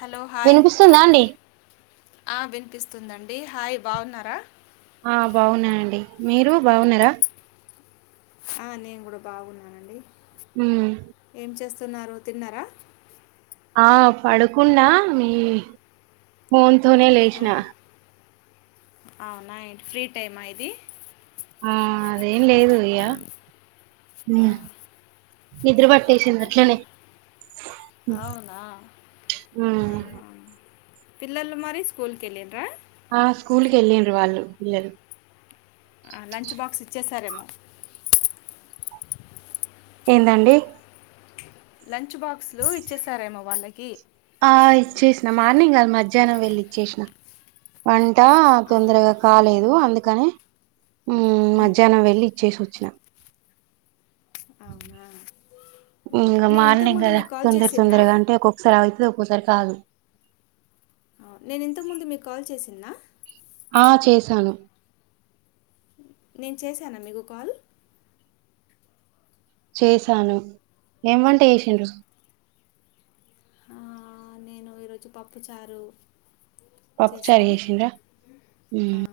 Hello hi వినిపిస్తుందా అండి ఆ వినిపిస్తు స్తుందండి హాయ్ బాగున్నారా ఆ బాగున్ననండి మీరు బాగున్నారా ఆ నేను కూడా బాగున్నానండి హు స్తున్నారు తిన్నారా ఆ పడుకున్నా మీ ఫోన్ తోనే ఆ, లేష్నా అవునా ఫ్రీ టైమా ఇది ఆ అదే ఏం లేదు ఇగ ఆ, నిద్ర పట్టేసింది ఓకే అట్లనే పిల్ అవునా ఆహా. పిల్లలు మరి స్కూల్ కి ఎళ్ళిండ్రా ఆ స్కూల్ కి వెళ్ళండ్రి వాళ్ళు పిల్లలు ఆ లంచ్ బాక్స్ ఇచ్చేసారేమో ఏందండి లంచ్ బాక్సులు ఇచ్చేసారేమో వాళ్ళకి ద్యానం వెళ్ళి ఇచ్చేసిన వన్ ట అవునా తొందరగా కాలేదు అందు కానీ ఉమ్ మధ్యానం వెళ్లి ఇచ్చేసి వొ చ్చిన అవునా ఉమ్, ఇంగ నేను మార్నింగ్ ఇంతకుముందు కదా మీకు కాల్ తొందర చేసిన్నా తొందరగా అంటే ఒకొక్కసారి అయితది ఒ క్కోసారి కాదు అవును నేను ఇంతకు ముందు మీకు కాల్ చేసిన్న ఆ చేసాను నేను చేశానా మీకు కాల్ చేసాను ఎంవంట చేసిర్రు ఆ ఈ రోజు పప్పు చారు పప్పు చేసిన చారు చేసిండ్రా ఆ, హ్మ్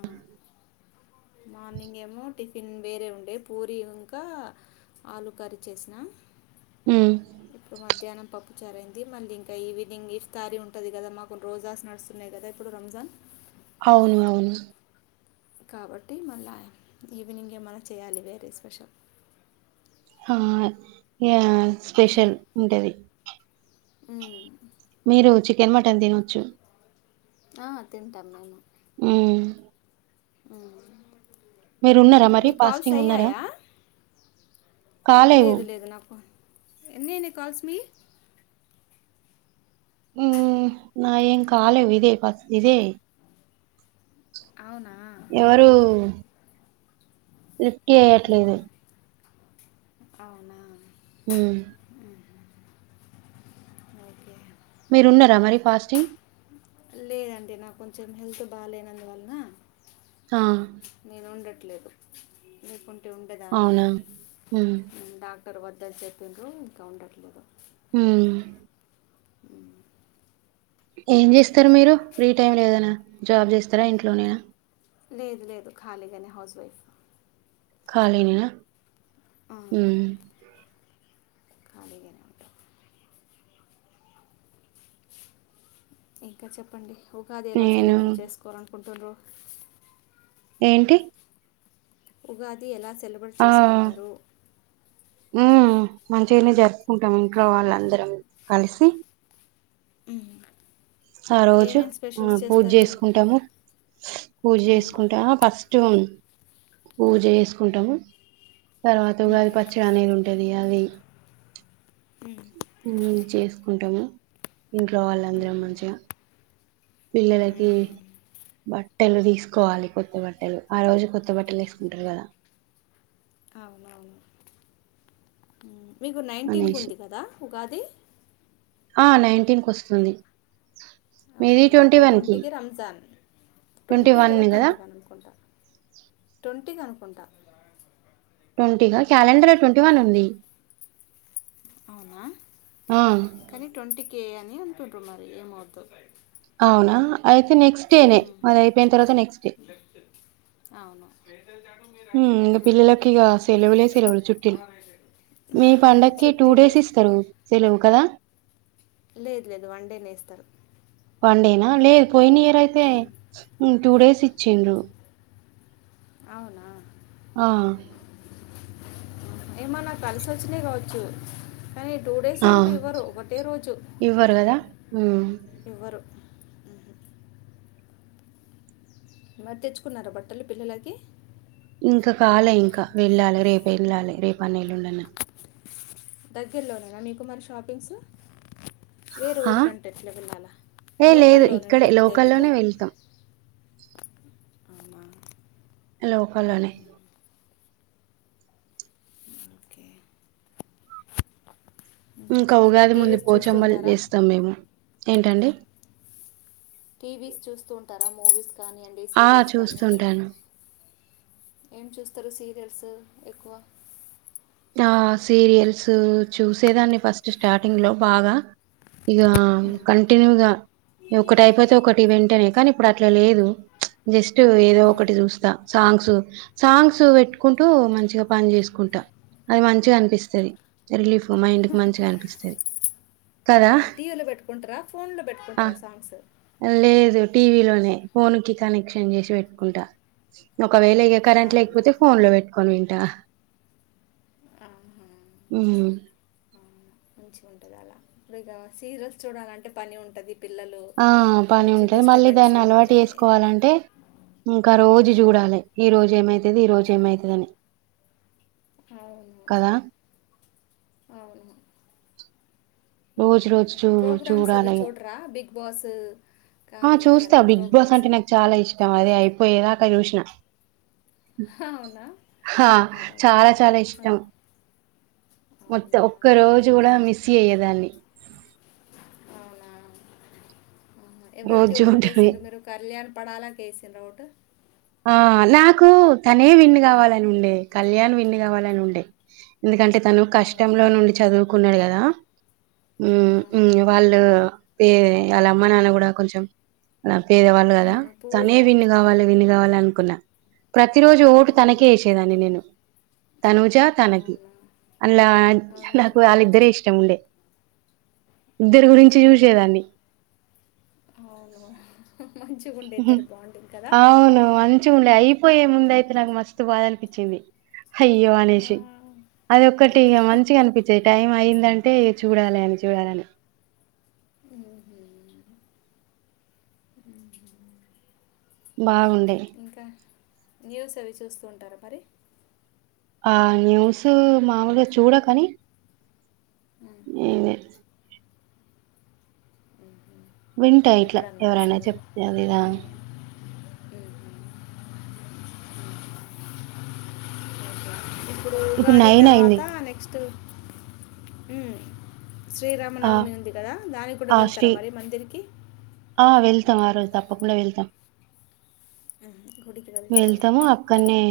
మార్నింగ్ ఏమో టిఫిన్ వేరే ఉండే పూరి ఇంకా ఆలు కర్రీ చేసిన మ్మ్ ఇప్పుడు మధ్యాహ్నం పప్పుచరైంది మళ్ళీ ఇంకా ఈవినింగ్ ఈఫ్ తారీ ఉంటుంది కదా మాకు రోజాస్ నడుస్తున్నాయి కదా ఇప్పుడు రంజాన్ అవును అవును కాబట్టి మళ్ళా ఈవినింగ్ ఏమైనా చేయాలి వేరే స్పెషల్ అ య స్పెషల్ ఉంటది హ్మ్మ్ మీరు చికెన్ మటన్ తినొచ్చు ఆ తింటాం మేము మ్మ్ హ్మ్ మీరు ఉన్నారా మరి ఫస్టింగ్ ఉన్నారా కాలేవు లేదు లేదు నాకు ఎన్ని ఐనవి కాల్స్ మీయి ఉ నాయెం కాలే ఇదే పస్ ఇదే అవునా ఎవరు లిఫ్ట్ కేయట్లేదు అవునా హ్మ్మ్ ఓకే మీరు ఉన్నారా మరి ఫాస్టింగ్ లేదండి నాకు కొంచెం హెల్త్ బాలేన అందువలన ఆ నేను ఉండట్ ట్లేదు మీకు ఉండేదాన్నే అవునా మ్మ్ డాక్ట ర్ వద్దని చెప్పింరూ ఇంకా ఉండట్లేదు హ ఉమ్, ఏం చేస్తారు మీరు అలా ఫ్రీ టైం లో ఏదన జాబ్ చేస్తారా ఇంట్లో నేనా లేదు లేదు ఖాళీగానే హౌస్ వైఫ్ కాలినా అమ్మ్ కలిగానే ఉంట ఇంకా చెప్పండి ఉగాది ఎలా నేను సెలబ్రేట్ చేసుకోలనుకుంటుంరు ఏంటి ఉగాది ఎలా సెలబ్రేట్ చేసుకుంటారు ఉ మంచిగానే జరుపుకుంటాం ఇంట్లో వాళ్ళందరం కలిసి ఉహు ఆ రోజు ఆ పూజ చేసుకుంటాము పూజ చేసుకుంటా ఫస్ట్ పూజ చేసుకుంటాము తర్వాతగా ఉగాది పచ్చడి అనేది ఉంటది అది ఉమ్ చేసుకుంటాము ఇంట్లో వాళ్ళందరూ మంచిగా పిల్లలకి బట్ ట్టలు తీసుకోవాలి కొత్త బట్టలు ఆ రోజు కొత్త బట్టలు వేసుకుంటారు కదా అవునవును మీకు నైన్టీన్ కు అనేసి ఉంది కదా గాది ఆ నైటీన్ కు వస్తుంది మీది ఓకే ట్వంటీ మాకు వన్ కి ట్వంటీకి రంజాన్ ట్వంటీ వన్ లేదా కదా ట్వంటీ వన్ అనుకుంటాను ట్వంటీకి అనుకుంటను ట్వంటీగా క్యాలెండర్ ట్వంటీ వన్ ఉంది అవున ఆ కానీ ట్వంటీ కే అని అంటుర్రు మరి ఏమవుందో అవునా ఆయి నెక్స్ట్ నే అది అయిపోయిన తర్వాత నెక్స్ట్ అవును ఉమ్ ఇంక పిల్లలకి ఇక సెలవులే సెలవులు చుటిలు మీ పండకి టూ చుట్టీలే డేస్ ఇస్తారు సెలవు కదా లేదు లేదు వన్ డే నే ఇస్తారు వన్ డేనా లేదు పోయిన ఇయర్ అయితే ఉమ్. టూ డేస్ ఇచ్చిండ్రు అవునా ఆ ఏమో నాకు కలిసి వచ్చినాయి కావచ్చు కానీ టూ డేస్ ఆ అంటే ఇవ్వరు ఒకటే రోజు ఇవ్వరు కదా ఉమ్ ఇవ్వరు మరి తెచ్చుకున్నారా బట్టలు పిల్లలకి ఇంకా కాలే ఇంకా వెళ్ళాలి రేపు వెళ్ళాలే రేపు అన్న ఎల్లుండి అన్న దగ్గరలోనేనా మీకు మరి షాపింగ్సు వేరే ఆ ఊరి కంటే ఎట్లా వెళ్ళాలా ఏ లేదు లోకల్లోనే ఇక్కడే దొరుకుతాయి మీకు లోకల్లోనే వెళ్తాం అవునా లోకల్లోనే ఓకే ఇంకా చెప్పండి ఉగాది ముందు, టీవీస్ పోచమ్మల్ చూస్తుంటారా చేస్తాం మేము. ఏంటండి? టీవీస్ చూస్తూ ఉంటారా? మూవీస్ కానీయండి, ఆ సీరియల్స్ కానీయండి, చూస్తుంటాను ఏం చూస్ తరు సీరియల్సు ఎక్కువ ఆ సీరియల్సు చూసేదాన్ని, ఫస్ట్ స్టార్టింగ్ లో బాగా! ఇగ కంటిన్యూగా ఒకటి అయిపోతే ఒకటి వెంటేనె కానీ, ఇప్పుడట్ల లేదు. జస్ టు ఏదో ఒకటి చూస్తా. సాంగ్సు, సాంగ్స్ పెట్టుకుంటూ మంచిగ పని చేసుకుంటా. అది మంచిగా అనిపిస్తది. రిలీఫ్ మైండ్ కి మంచిగ అనిపిస్తది. కదా! ఆ, టీవీలో పెట్టుకుంటారా ఫోన్లో అ పెట్టుకుంటారా సాంగ్స్ లేదు టీవీలోనే, ఫోన్ కి కనెక్షన్ చేసి పెట్టుకుంటా. ఒకవేల ఇగ కరెంట్ అవునా లేకపోతె, ఫోన్ లో పెట్ కొన్ని వింటా. మ్ మంచిగుంటది అలా ఇప్పుడు ఇక సీరియల్స్ చూడాలంటె, పని ఉంటది. ఆ పని ఉంటది. మళ్ళీ దాన్ని అలవాటు చేసుకోవాలంటె, ఇంకా రోజు చూడాలి. ఈ రోజు ఏమైతది? ఈ రోజు ఏమైతది అని. అవును. అవును. మ్ రోజు హు రోజు చూ ప్రోగ్రామ్స్ అవి చూడాలి చూడరా? బిగ్ బాసు ఆ చూస్తా. బిగ్ బాస్ అంటె నాకు చాలా ఇష్టం. అది ఐ పోయేదాకా చూసినా. అవునా హ చాలా అవునవును చాలా ఆ, ఇష్టం. మోత్ ఒక్క అవునా రోజు కూడ మిస్ చి అయ్యేదాన్ని. ఆహ రోజు ఎవరికి చూడటమే ఓటేసిండ్రు మీరు? కళ్యాణ్ పడాలాకి ఏసిండ్ర ఓటు? ఆ నాకు తనే విన్ కావాలనుండె. కళ్యాణ్ విన్ కావాలనుండె. ఎందుకంటే, తను అవునా కష్టంలో నుండి చదువుకొ ఉన్నాడు కదా! ఉమ్. అవును ఇంగ వాళ్ళు, ఏ వాళ్ళ అమ్మ నాన్న కూడా కొంచెం ల పేదవాళ్ళు కదా! ఉమ్, తనే పూర్గా విన్ ఉమ్, కావాలి. విన్న ఉమ్. కావల్ల. అ ప్రతి రోజు ఓటు ఉమ్, తనకే ఉమ్. ఏసేదాన్ని నేను. తనుజా తనకి అవునా అందులా ఆహా, నాకు వాళ్ళిద్దరే ఇష్టం ఉండే ఇద్దరు గురించి ఆహా. చూసేదాన్ని అవును మంచిగా ఉండే ఇద్దరు బాండింగ్ కదా అవును మంచిగా ఉండే అయిపోయి ముంద అయితే నాకు మస్తు బాధ అనిపించింది అయ్యో ఆ. అనేసి అది ఒక్కటి మంచిగా అనిపించేది టైం అయ్యిందం అంటే చూడాలి అని చూడాలని హ్మ్ హ్మ్ బాగుండే న్యూస్ అవి చూస్తూ ఉంటారా మరి ఆ న్యూస్ మామూలుగా చూడ కాని ఉమ్, ఏ ఉమ్, ఉమ్. వింటా ఇట్లా ఎప్పుడన్నా ఎవరైనా ఒకసారి చెప్తు అదిదా ఉమ్ హమ్ ఇప్పుడు ఉగాది నైన్ తర్వాత అయింది నెక్స్ట్ అ ఆ శ్రీరామనవమి ఉంది కదా దానికి కూడా ఆ వె స్తార స్టే మరి మందిర్కి ఆ వెళ్తాం ఆ రోజు తప్పకుండా వెళ్తాం ఉమ్, గుడికి వెళ్తారు వెళ్తాము అక్కనే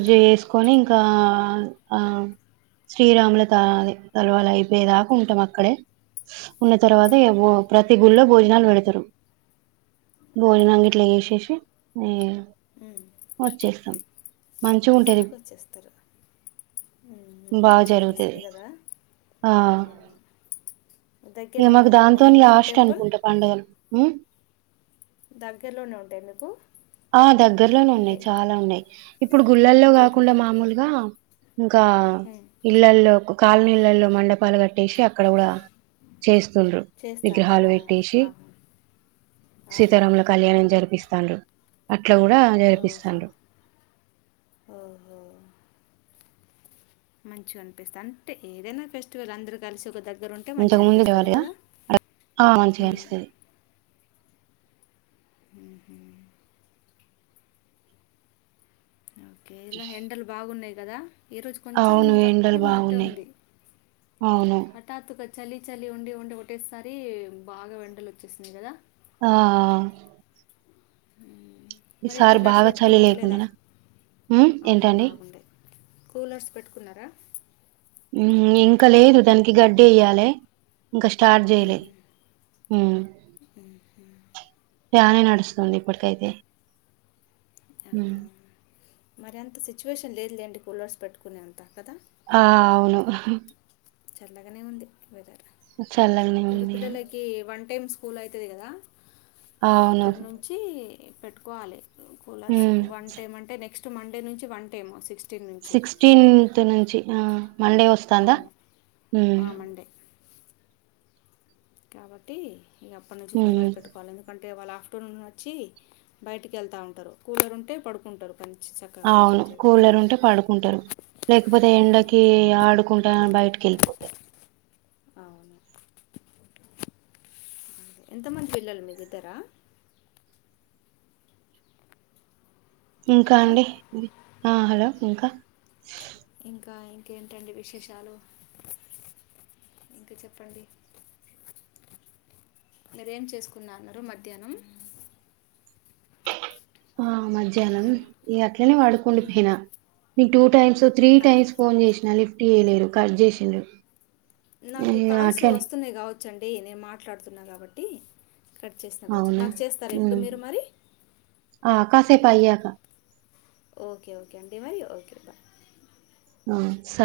ఆ, చేసుకొని ఇం ఇకా ఆ శ్రీరాముల త తలవాలు అయిపోయే దాకా ఉంటాం అక్కడే ఉన్న తర్వాత ఏ ఉమ్హు, గుళ్ళ భోజనాలు వెడతారు బోల్ ఆహా మంగట్లే విసేసి న మంచిగా ఉంటది ఇంటికి వచ్చేస్తారు బాగా మంచి జరుగుతది అనిపిస్తుంది కదా ఆ అవును దగ్గరలో ఉన్నాం దాని దగ్గర మీ కూడా కష్టట్ అనుకుంటే పండుగలు దగ్గరలోనే ఉంటాయి మీకు ఆ దగ్గర్లోనే అంటే ఉన్నాయి చాలా ఉన్నాయి ఇప్పుడు గుళ్ళల్లో గుడ్లు కాకుండా మామూలుగా ఇంకా ఉమ్, ఇళ్లల్లో కాలనీలలో మండపాలు కట్టేసి అక్కడ కూడా చేస్తుండ్ర చేస్తానరా విగ్రహాలు పెట్టేసి ఆహా అవునా సీతారాముల కళ్యాణం జరిపిస్తు చాలు ఇలా జరిపిస్తారు ఓహో మంచిగ అనిపిస్తుంది అంటే ఏదైనా ఫెస్టివల్ అందరు కలిసి ఒకద ఇంతకు ముందు ఇవాలియా ఉమ్, మంచిస్తుంది హ ఓకే ఇలా హెండలు బాగున్నాయి కదా ఈ రోజు కొంచెం అవును ఎండలు తక్కునట్టటు బాగున్నాయి ఉంది అవును హఠాత్తుగా చలి చలి ఉండి ఉండే ఒకటేసారి బాగా ఎండలు వచ్చేసన్నాయి కదా ఆ హు ఈసారి బాగా చలి లేకుండా హ్మ్ అవును ఏంటండి బాగుండే కూలర్స్ పెట్టుకున్నారా ఇంకా లేదు దానికి గడ్డి వెయ్యాలి ఇంకా స్టార్ట్ చేయలే ఉమ్, బానే నడుస్తుంది ఇప్పటికైతే హ్మ్ అవును. మరి అంత సిచ్యువేషన్ లేదులేండి కూలర్స్ పెట్టుకునే అంత కదా ఆ అవును చల్లగానే ఉంది వెథర్ చలగనే ఉంది వన్ టైం స్కూల్ అవుతుంది కదా అవును అప్పటి నుంచి పెట్టుకోవాలి కూలర్స్ ఉమ్ వన్ టైమ్ అంటే నెక్స్ట్ మండే నుంచి వన్ టైమ్ సిక్స్ సిక్సటీన్త్ నుంచి ఆహా మండే వసతంద అవును ఆ, మండే కాబట్టి ఈక అప్పటి నుంచి ఉమ్, కూలర్ పెట్టుకోవాలి ఎందుకంటే అంటే వాళ్ళ ఆఫ్టర్నూన్ వచ్చి బయటికి వెళ్తా ఉంటారు కూలర్ ఉంటే పడుకుంటారు కొంచెం చక్కగా కొంచెం అవును సేపు కదా కూలర్ ఉంటే పడుకుంటారు లేకపోతే ఎండకి ఆడు కుంటాం బయటకి వెళ్ళిపోత అవును ఎంతమంది పిల్లలు మీకు ఇద్దార ఇంకా హలో అండి ఆ హలో ఇంకా ఇంకా ఇంకేంటండి విశేషాలు ఇంకా చెప్పండి మీరేం ఏం చేసుకున్న అన్నారు మధ్యాహ్నం ఆ మ ధ్యాహ్నం హలో ఇగ అట్లనే పడుకుండిపోయిన మీకు టూ టైమ్స్ త్రీ ఆ, టైమ్స్ ఫోన్ చేసినా లీ చేయలేరు కట్ చేసిండ్రు నాకు ఇగ కాల్స్ అట్లనే వస్తున్నాయి కావ అండి నేను మాట్లాడుతున్నా కాబట్టి కట్ చేసిన కావచ్చు అవునా నాకు చేస్తారా ఇప్పుడు మీరు మరి పయ్యాక ఓకే ఓకే డివారియు ఓకే బాయ్ ఆ స